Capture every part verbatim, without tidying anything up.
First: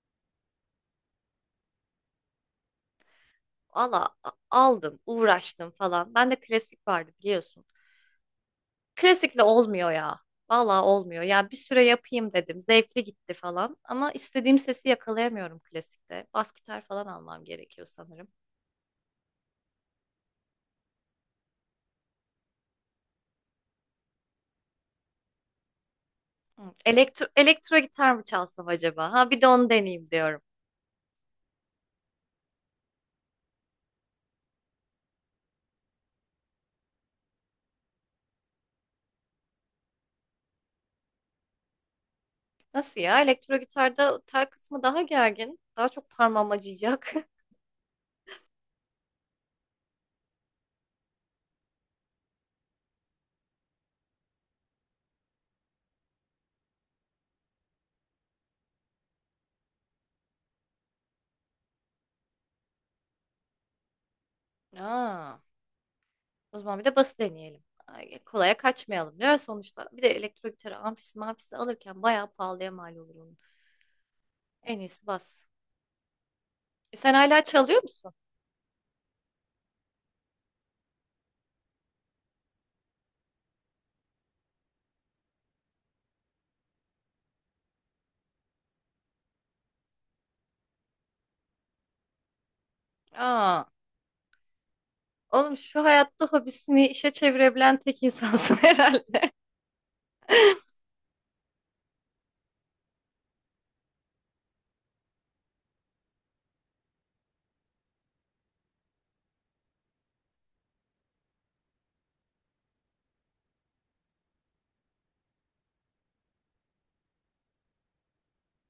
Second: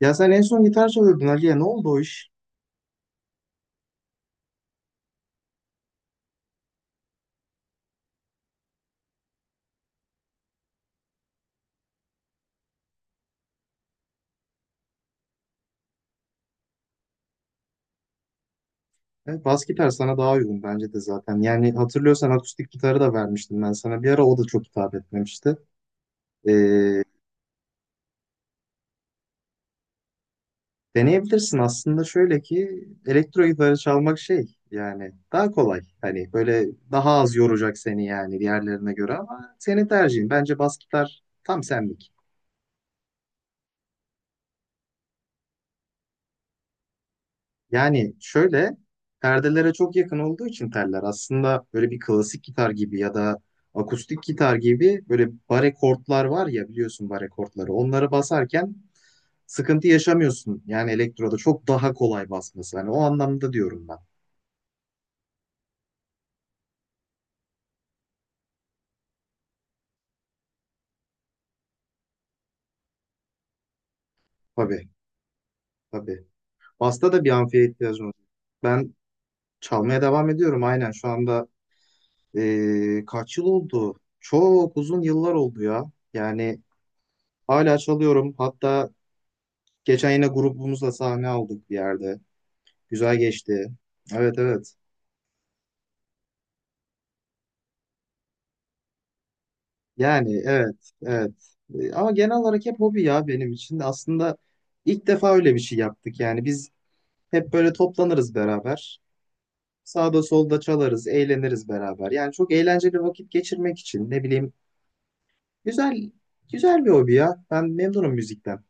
Ya sen en son gitar çalıyordun Ali'ye. Ne oldu o iş? Valla a- aldım, uğraştım falan. Bende klasik vardı biliyorsun. Klasikle olmuyor ya. Valla olmuyor. Ya bir süre yapayım dedim. Zevkli gitti falan. Ama istediğim sesi yakalayamıyorum klasikte. Bas gitar falan almam gerekiyor sanırım. E, bas gitar sana daha uygun bence de zaten. Yani hatırlıyorsan akustik gitarı da vermiştim ben sana. Bir ara o da çok hitap etmemişti. E, Hı. Elektro, elektro gitar mı çalsam acaba? Ha bir de onu deneyeyim diyorum. Deneyebilirsin aslında, şöyle ki elektro gitarı çalmak şey, yani daha kolay. Hani böyle daha az yoracak seni yani diğerlerine göre, ama senin tercihin. Bence bas gitar tam senlik. Nasıl ya? Elektro gitarda tel kısmı daha gergin. Daha çok parmağım acıyacak. Yani şöyle, perdelere çok yakın olduğu için teller, aslında böyle bir klasik gitar gibi ya da akustik gitar gibi, böyle bare kortlar var ya, biliyorsun bare kortları. Onları basarken sıkıntı yaşamıyorsun. Yani elektroda çok daha kolay basması. Hani o anlamda diyorum ben. Aa. O zaman bir de bası deneyelim. Ay, kolaya kaçmayalım diyor sonuçta. Bir de elektro gitarı amfisi mafisi alırken bayağı pahalıya mal olur onun. En Tabii, iyisi bas. tabii. E, Basta sen da bir hala amfiye çalıyor ihtiyacın musun? olacak. Ben çalmaya devam ediyorum aynen şu anda. eee, kaç yıl oldu? Çok uzun yıllar oldu ya. Yani hala çalıyorum. Hatta geçen yine grubumuzla sahne aldık bir yerde. Güzel Aa, geçti. Evet, evet. oğlum şu hayatta hobisini işe çevirebilen tek insansın herhalde. Yani evet, evet. E, Ama genel olarak hep hobi ya benim için. Aslında ilk defa öyle bir şey yaptık. Yani biz hep böyle toplanırız beraber. Sağda solda çalarız, eğleniriz beraber. Yani çok eğlenceli vakit geçirmek için, ne bileyim, güzel güzel bir hobi ya. Ben memnunum müzikten.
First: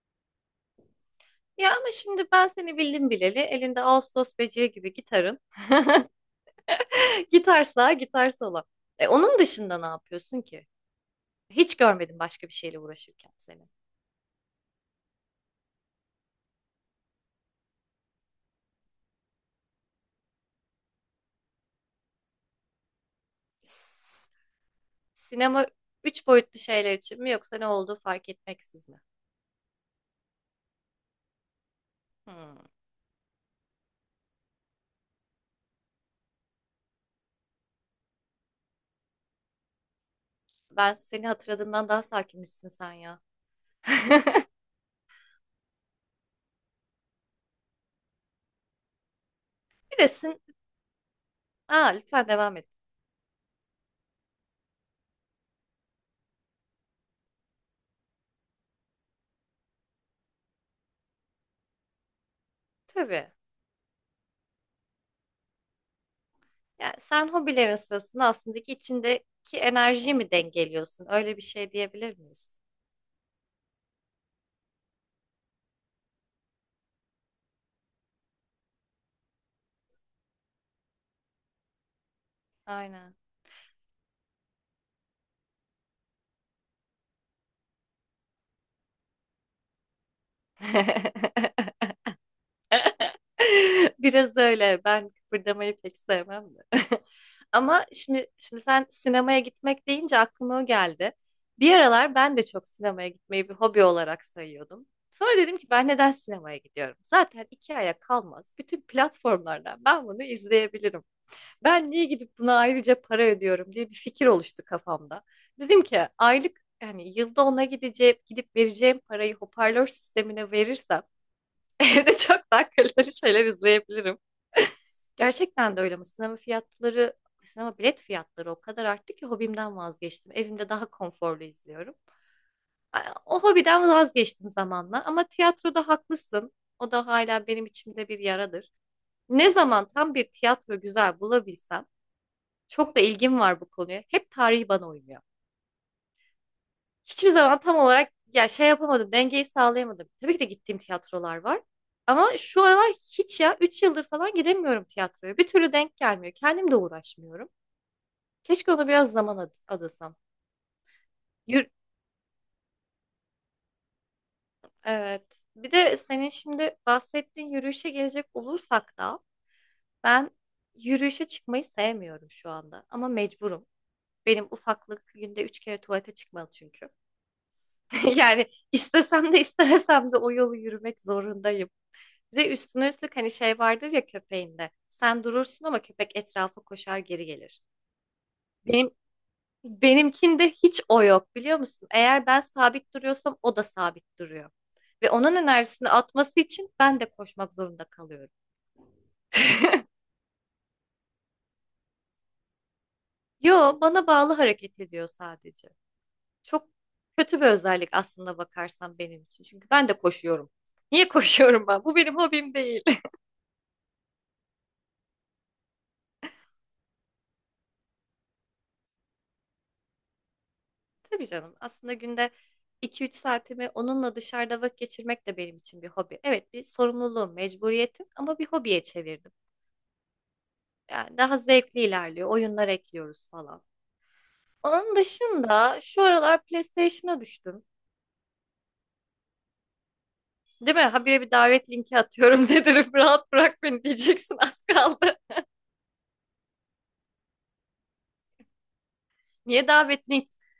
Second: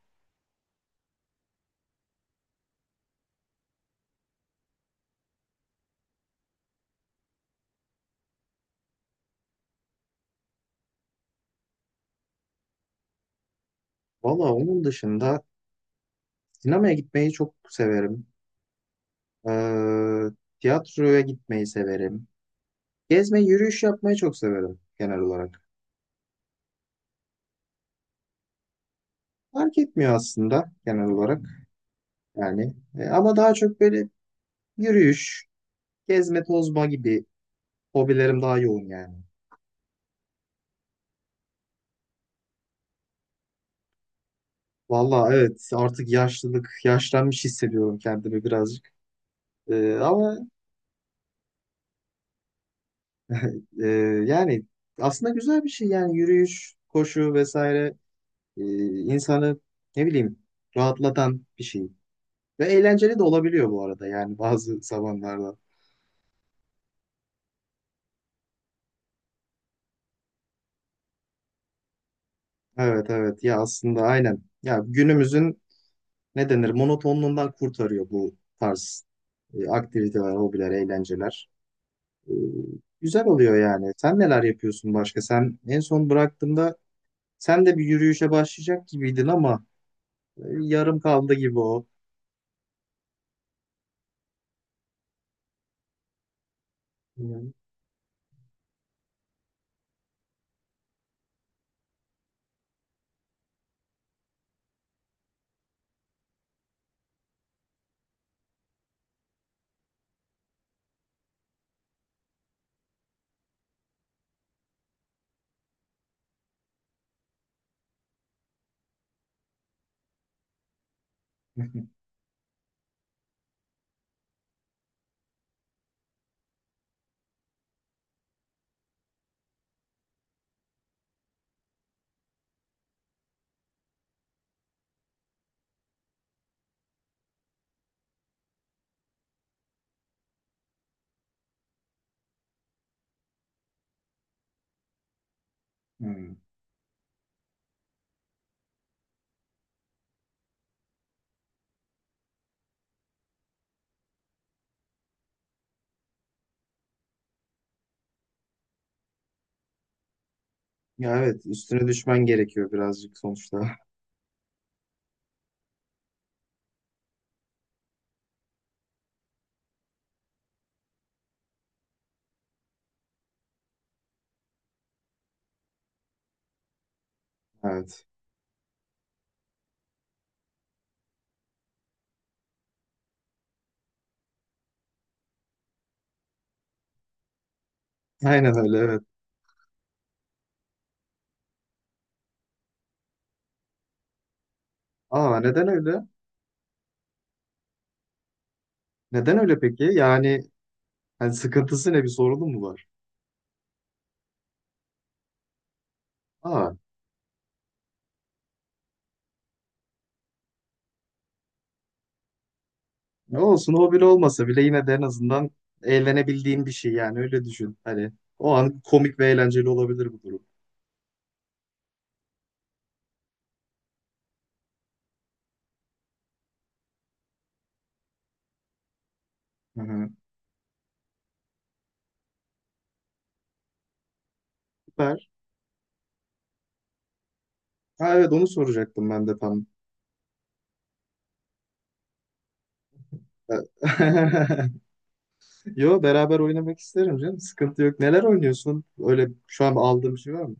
Ya ama şimdi ben seni bildim bileli elinde ağustos böceği gibi gitarın. Gitar sağa gitar sola. E, onun dışında ne yapıyorsun ki? Hiç görmedim başka bir şeyle uğraşırken seni. Valla, onun dışında sinemaya gitmeyi çok severim. Ee, tiyatroya gitmeyi severim. Gezme, yürüyüş yapmayı çok severim genel olarak. Sinema üç boyutlu şeyler için mi yoksa ne olduğu fark etmeksiz mi? Fark etmiyor aslında, genel olarak Hmm. yani. E, ama daha çok böyle yürüyüş, gezme, tozma gibi hobilerim daha yoğun yani. Ben seni hatırladığımdan daha sakinmişsin sen ya. Valla evet, artık yaşlılık, yaşlanmış hissediyorum kendimi birazcık. E, Bir de Ama sin... Aa, lütfen devam et. e, yani aslında güzel bir şey yani, yürüyüş, koşu vesaire e, insanı, ne bileyim, rahatlatan bir şey. Ve eğlenceli de Tabii. olabiliyor bu arada yani, bazı zamanlarda. Yani sen hobilerin sırasında aslında ki içindeki enerjiyi mi dengeliyorsun? Öyle bir şey diyebilir miyiz? Evet, evet ya, aslında aynen. Ya günümüzün, ne denir, monotonluğundan kurtarıyor bu tarz e, aktiviteler, hobiler, eğlenceler. E, Aynen. Güzel oluyor yani. Sen neler yapıyorsun başka? Sen en son bıraktığında sen de bir yürüyüşe başlayacak gibiydin ama e, yarım kaldı gibi o. Biraz öyle. Ben kıpırdamayı pek sevmem de. Hmm. Ama şimdi şimdi sen sinemaya gitmek deyince aklıma o geldi. Bir aralar ben de çok sinemaya gitmeyi bir hobi olarak sayıyordum. Sonra dedim ki ben neden sinemaya gidiyorum? Zaten iki aya kalmaz. Bütün platformlardan ben bunu izleyebilirim. Ben niye gidip buna ayrıca para ödüyorum diye bir fikir oluştu kafamda. Dedim ki aylık yani yılda ona gideceğim, gidip vereceğim parayı hoparlör sistemine verirsem evde çok daha kaliteli şeyler izleyebilirim. Gerçekten de öyle ama sinema fiyatları, sinema bilet fiyatları o kadar arttı ki hobimden vazgeçtim. Evimde daha konforlu izliyorum. A- O hobiden vazgeçtim zamanla ama tiyatroda haklısın. O da hala benim içimde bir yaradır. Ne zaman tam bir tiyatro güzel bulabilsem, çok da ilgim var bu konuya. Hep tarih bana uymuyor. Hmm. Hiçbir zaman tam olarak ya şey yapamadım, dengeyi sağlayamadım. Tabii ki de gittiğim tiyatrolar var. Ama şu aralar hiç ya üç yıldır falan gidemiyorum tiyatroya. Bir türlü denk gelmiyor. Kendim de uğraşmıyorum. Keşke ona biraz zaman ad- adasam. Ya evet, Yür- üstüne düşmen gerekiyor birazcık sonuçta. evet. Bir de senin şimdi bahsettiğin yürüyüşe gelecek olursak da ben yürüyüşe çıkmayı sevmiyorum şu anda ama mecburum. Benim ufaklık günde üç kere tuvalete çıkmalı çünkü. Evet. Yani istesem de istemesem de o yolu yürümek zorundayım. Bir de üstüne üstlük hani şey vardır ya köpeğinde. Sen durursun ama köpek etrafa koşar geri gelir. Aynen öyle, Benim evet. Benimkinde hiç o yok biliyor musun? Eğer ben sabit duruyorsam o da sabit duruyor. Ve onun Aa, neden enerjisini öyle? atması için ben de koşmak zorunda kalıyorum. Neden öyle peki? Yani, yani sıkıntısı ne, bir sorunu mu var? Yo, bana bağlı hareket ediyor sadece. Çok Aa. kötü bir özellik aslında bakarsan benim için. Çünkü ben de koşuyorum. Niye koşuyorum ben? Bu benim hobim değil. Ne olsun, o bile olmasa bile yine de en azından eğlenebildiğin bir şey, yani öyle düşün. Hani o an komik ve eğlenceli olabilir bu durum. Tabii canım. Aslında günde iki üç saatimi onunla dışarıda vakit geçirmek de benim için bir hobi. Evet, bir sorumluluğum, mecburiyetim ama bir hobiye çevirdim. Hı hı. Yani daha zevkli ilerliyor. Oyunlar ekliyoruz falan. Onun Süper. dışında şu aralar PlayStation'a düştüm. Ha evet, onu soracaktım ben de tam. Değil mi? Habire bir davet linki atıyorum dedim. Rahat bırak beni diyeceksin az kaldı. Yo, beraber oynamak isterim canım. Sıkıntı yok. Neler oynuyorsun? Öyle şu Niye an davet aldığım bir link, şey var mı?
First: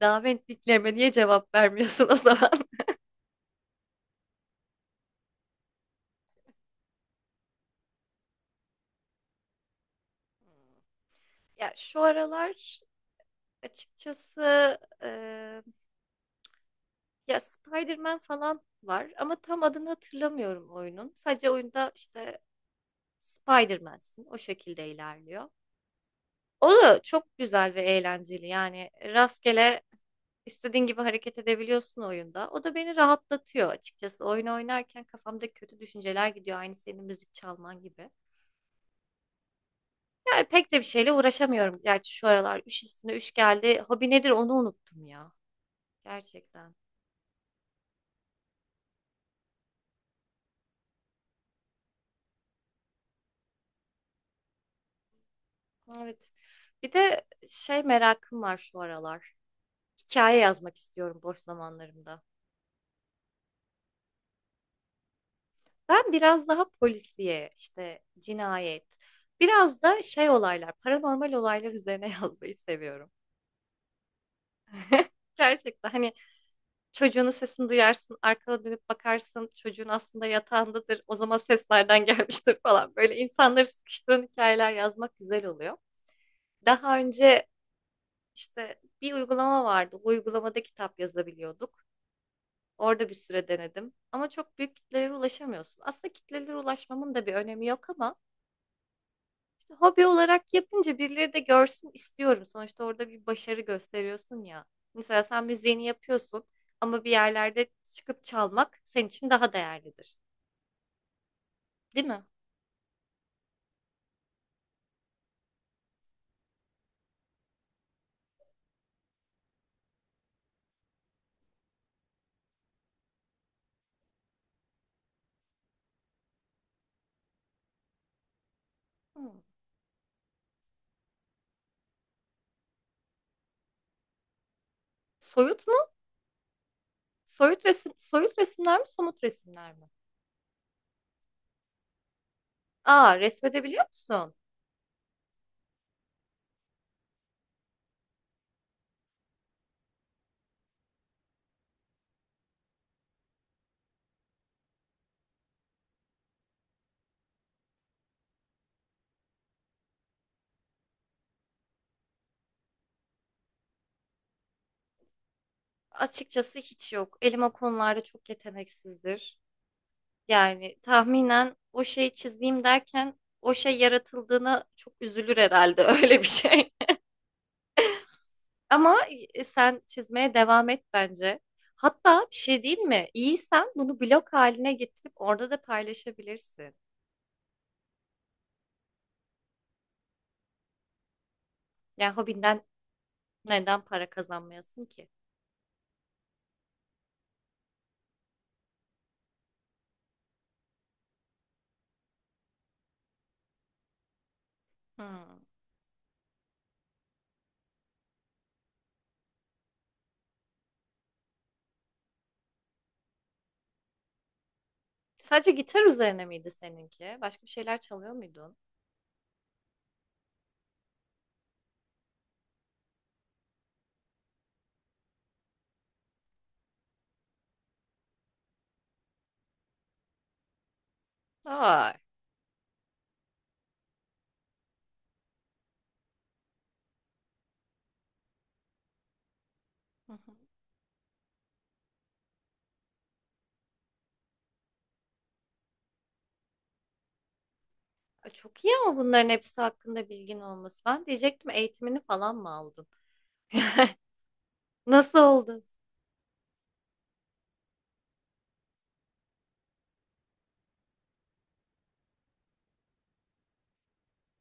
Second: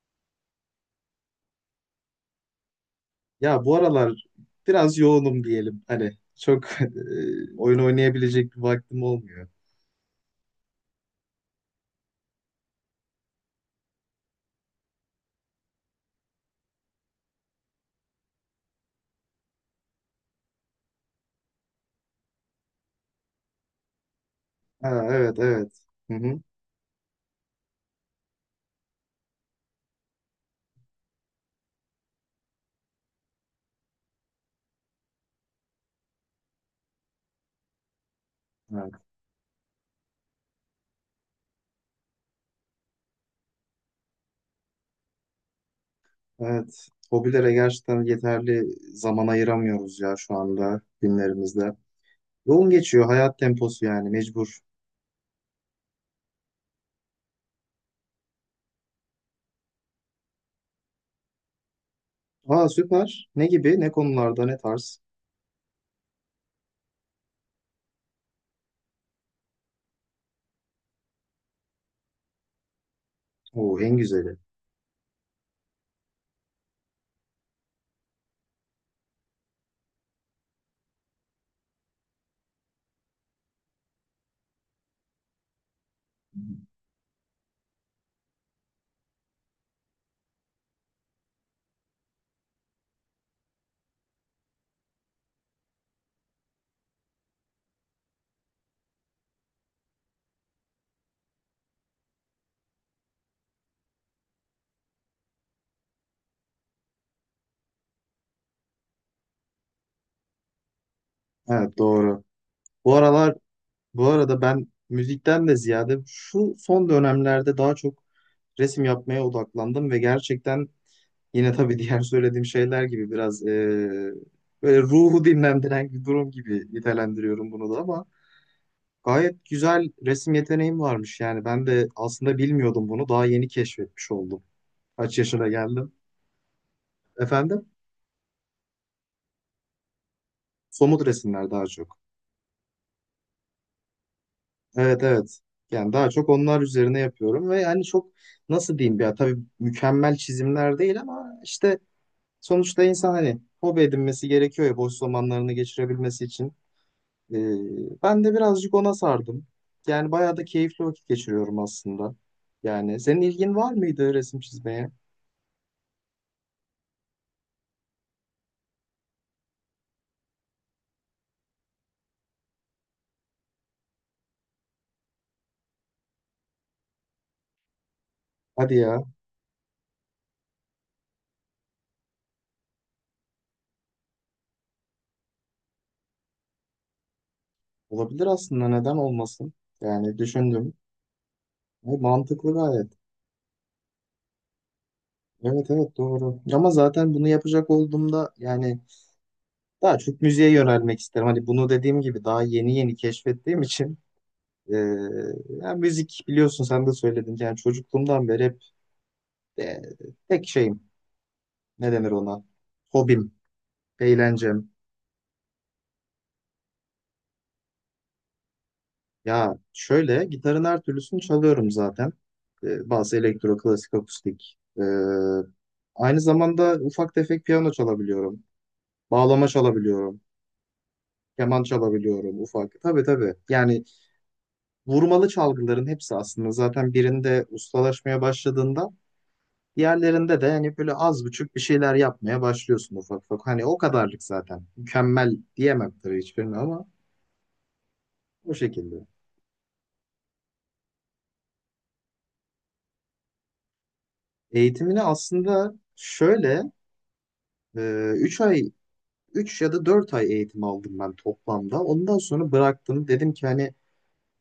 davet linklerime niye cevap vermiyorsun o zaman? Ya bu aralar biraz yoğunum diyelim. Hani çok e, oyun oynayabilecek bir vaktim olmuyor. Ya şu aralar açıkçası eee, ya Spider-Man falan var ama tam adını hatırlamıyorum oyunun. Sadece oyunda işte Spider-Man'sin o şekilde Ha, evet ilerliyor. evet. Hı O da çok güzel ve eğlenceli yani rastgele İstediğin gibi hareket edebiliyorsun oyunda. O da beni rahatlatıyor açıkçası. Oyun oynarken kafamda kötü düşünceler gidiyor. Aynı senin müzik çalman gibi. hı. Yani pek de bir şeyle uğraşamıyorum. Gerçi şu aralar üç üstüne üç geldi. Hobi nedir onu unuttum ya. Gerçekten. Evet. Hobilere gerçekten yeterli zaman ayıramıyoruz ya şu anda, günlerimizde. Yoğun geçiyor hayat temposu, yani mecbur. Evet. Bir de şey merakım var şu aralar. Hikaye yazmak istiyorum boş zamanlarımda. Aa süper. Ne gibi? Ne konularda? Ne tarz? Ben biraz daha polisiye, işte cinayet, biraz da şey olaylar, paranormal olaylar üzerine yazmayı seviyorum. Oo, en güzeli. Gerçekten hani çocuğunun sesini duyarsın, arkana dönüp bakarsın, çocuğun aslında yatağındadır, o zaman seslerden gelmiştir falan. Böyle insanları sıkıştıran hikayeler yazmak güzel oluyor. Daha önce işte bir uygulama vardı, bu uygulamada kitap yazabiliyorduk. Orada bir süre denedim ama çok büyük kitlelere ulaşamıyorsun. Aslında kitlelere ulaşmamın da bir önemi yok ama İşte hobi olarak yapınca birileri de görsün istiyorum. Sonuçta orada bir başarı gösteriyorsun ya. Mesela sen müziğini yapıyorsun ama bir yerlerde çıkıp çalmak senin için daha değerlidir. Evet Değil doğru. mi? Bu aralar, bu arada ben müzikten de ziyade şu son dönemlerde daha çok resim yapmaya odaklandım ve gerçekten, yine tabii diğer söylediğim şeyler gibi biraz eee, böyle ruhu dinlendiren bir durum gibi nitelendiriyorum bunu da, ama Hmm. gayet güzel resim yeteneğim varmış yani. Ben de aslında bilmiyordum bunu. Daha yeni keşfetmiş oldum. Kaç yaşına Soyut mu? geldim. Soyut Efendim? resim, soyut resimler mi, somut resimler mi? Somut resimler daha çok. Aa, resmedebiliyor musun? Evet evet. Yani daha çok onlar üzerine yapıyorum ve yani çok, nasıl diyeyim, ya tabii mükemmel çizimler değil ama işte, sonuçta insan hani hobi edinmesi gerekiyor ya, boş zamanlarını geçirebilmesi için. Ee, ben de birazcık ona sardım. Yani bayağı da keyifli vakit geçiriyorum aslında. Yani senin ilgin var mıydı resim çizmeye? Açıkçası hiç yok. Elim o konularda çok yeteneksizdir. Yani tahminen o şeyi çizeyim derken o şey yaratıldığına çok üzülür herhalde öyle bir şey. Hadi Ama ya. e, sen çizmeye devam et bence. Hatta bir şey diyeyim mi? İyiysen bunu blog haline getirip orada da paylaşabilirsin. Olabilir aslında, neden olmasın? Yani düşündüm. E, Yani mantıklı hobinden gayet. neden para kazanmayasın ki? Evet evet, doğru. Ama zaten bunu yapacak olduğumda yani daha çok müziğe yönelmek isterim. Hani bunu dediğim gibi daha yeni yeni keşfettiğim için e, Hmm. yani müzik, biliyorsun sen de söyledin. Yani çocukluğumdan beri hep e, tek şeyim, ne denir ona? Hobim, eğlencem. Sadece gitar üzerine miydi seninki? Başka bir şeyler çalıyor muydun? Ya şöyle, gitarın her türlüsünü çalıyorum zaten. Ee, bazı elektro, klasik, akustik. Ee, aynı zamanda ufak tefek piyano çalabiliyorum. Bağlama çalabiliyorum. Keman Ay. çalabiliyorum ufak. Tabii, tabii. Yani vurmalı çalgıların hepsi aslında, zaten birinde ustalaşmaya başladığında Hı hı. diğerlerinde de hani böyle az buçuk bir şeyler yapmaya başlıyorsun ufak ufak. Hani o kadarlık zaten. Mükemmel diyemem tabii hiçbirini, ama Ay, o çok iyi ama şekilde. bunların hepsi hakkında bilgin olması. Ben diyecektim eğitimini falan mı aldın? Eğitimini Nasıl oldu? aslında şöyle, e, üç ay Üç ya da dört ay eğitim aldım ben toplamda. Ondan sonra bıraktım. Dedim ki hani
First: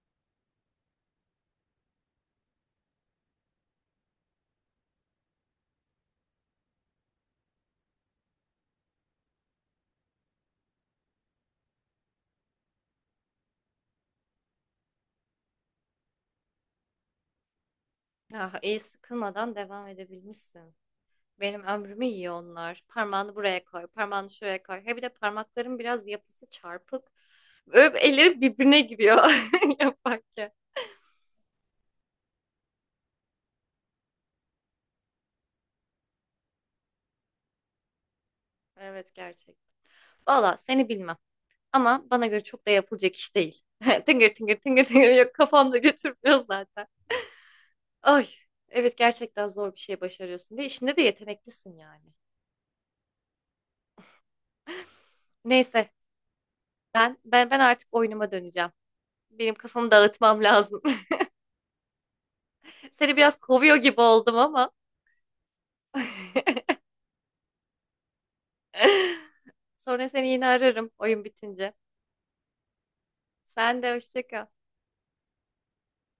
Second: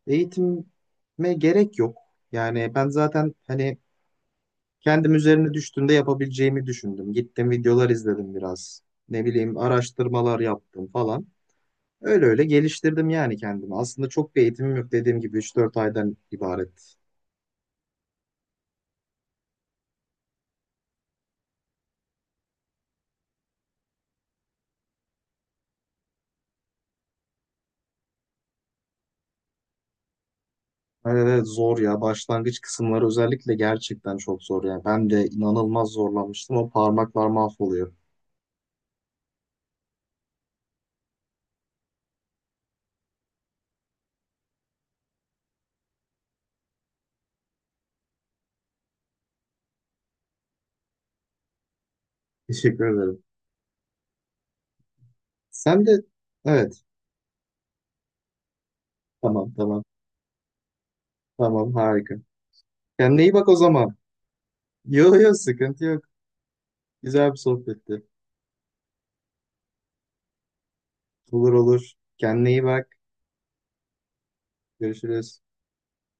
eğitime gerek yok. Yani ben zaten hani kendim üzerine düştüğümde yapabileceğimi düşündüm. Gittim videolar izledim biraz. Ne bileyim, araştırmalar yaptım falan. Öyle öyle geliştirdim yani kendimi. Aslında çok bir eğitimim yok, dediğim gibi üç dört aydan ibaret. Ah, iyi sıkılmadan devam edebilmişsin. Benim ömrümü yiyor onlar. Parmağını buraya koy, parmağını şuraya koy. He bir de parmakların biraz yapısı çarpık. Böyle elleri birbirine giriyor yaparken. Öyle de zor ya. Başlangıç kısımları özellikle gerçekten çok zor yani. Ben de inanılmaz zorlanmıştım. O parmaklar mahvoluyor. Evet gerçek. Valla seni bilmem. Ama bana göre çok da yapılacak iş değil. Tıngır tıngır tıngır tıngır yok kafamda götürmüyor zaten. Ay evet gerçekten zor bir şey başarıyorsun ve işinde de yeteneklisin yani. Teşekkür ederim. Sen Neyse de evet. ben ben ben artık oyunuma döneceğim. Tamam, Benim tamam. kafamı dağıtmam lazım. Tamam, harika. Seni Kendine iyi biraz bak o kovuyor zaman. gibi oldum ama. Yok yok, sıkıntı yok. Güzel bir sohbetti. Sonra seni yine ararım oyun Olur, bitince. olur. Kendine iyi bak. Sen de hoşça kal. Görüşürüz.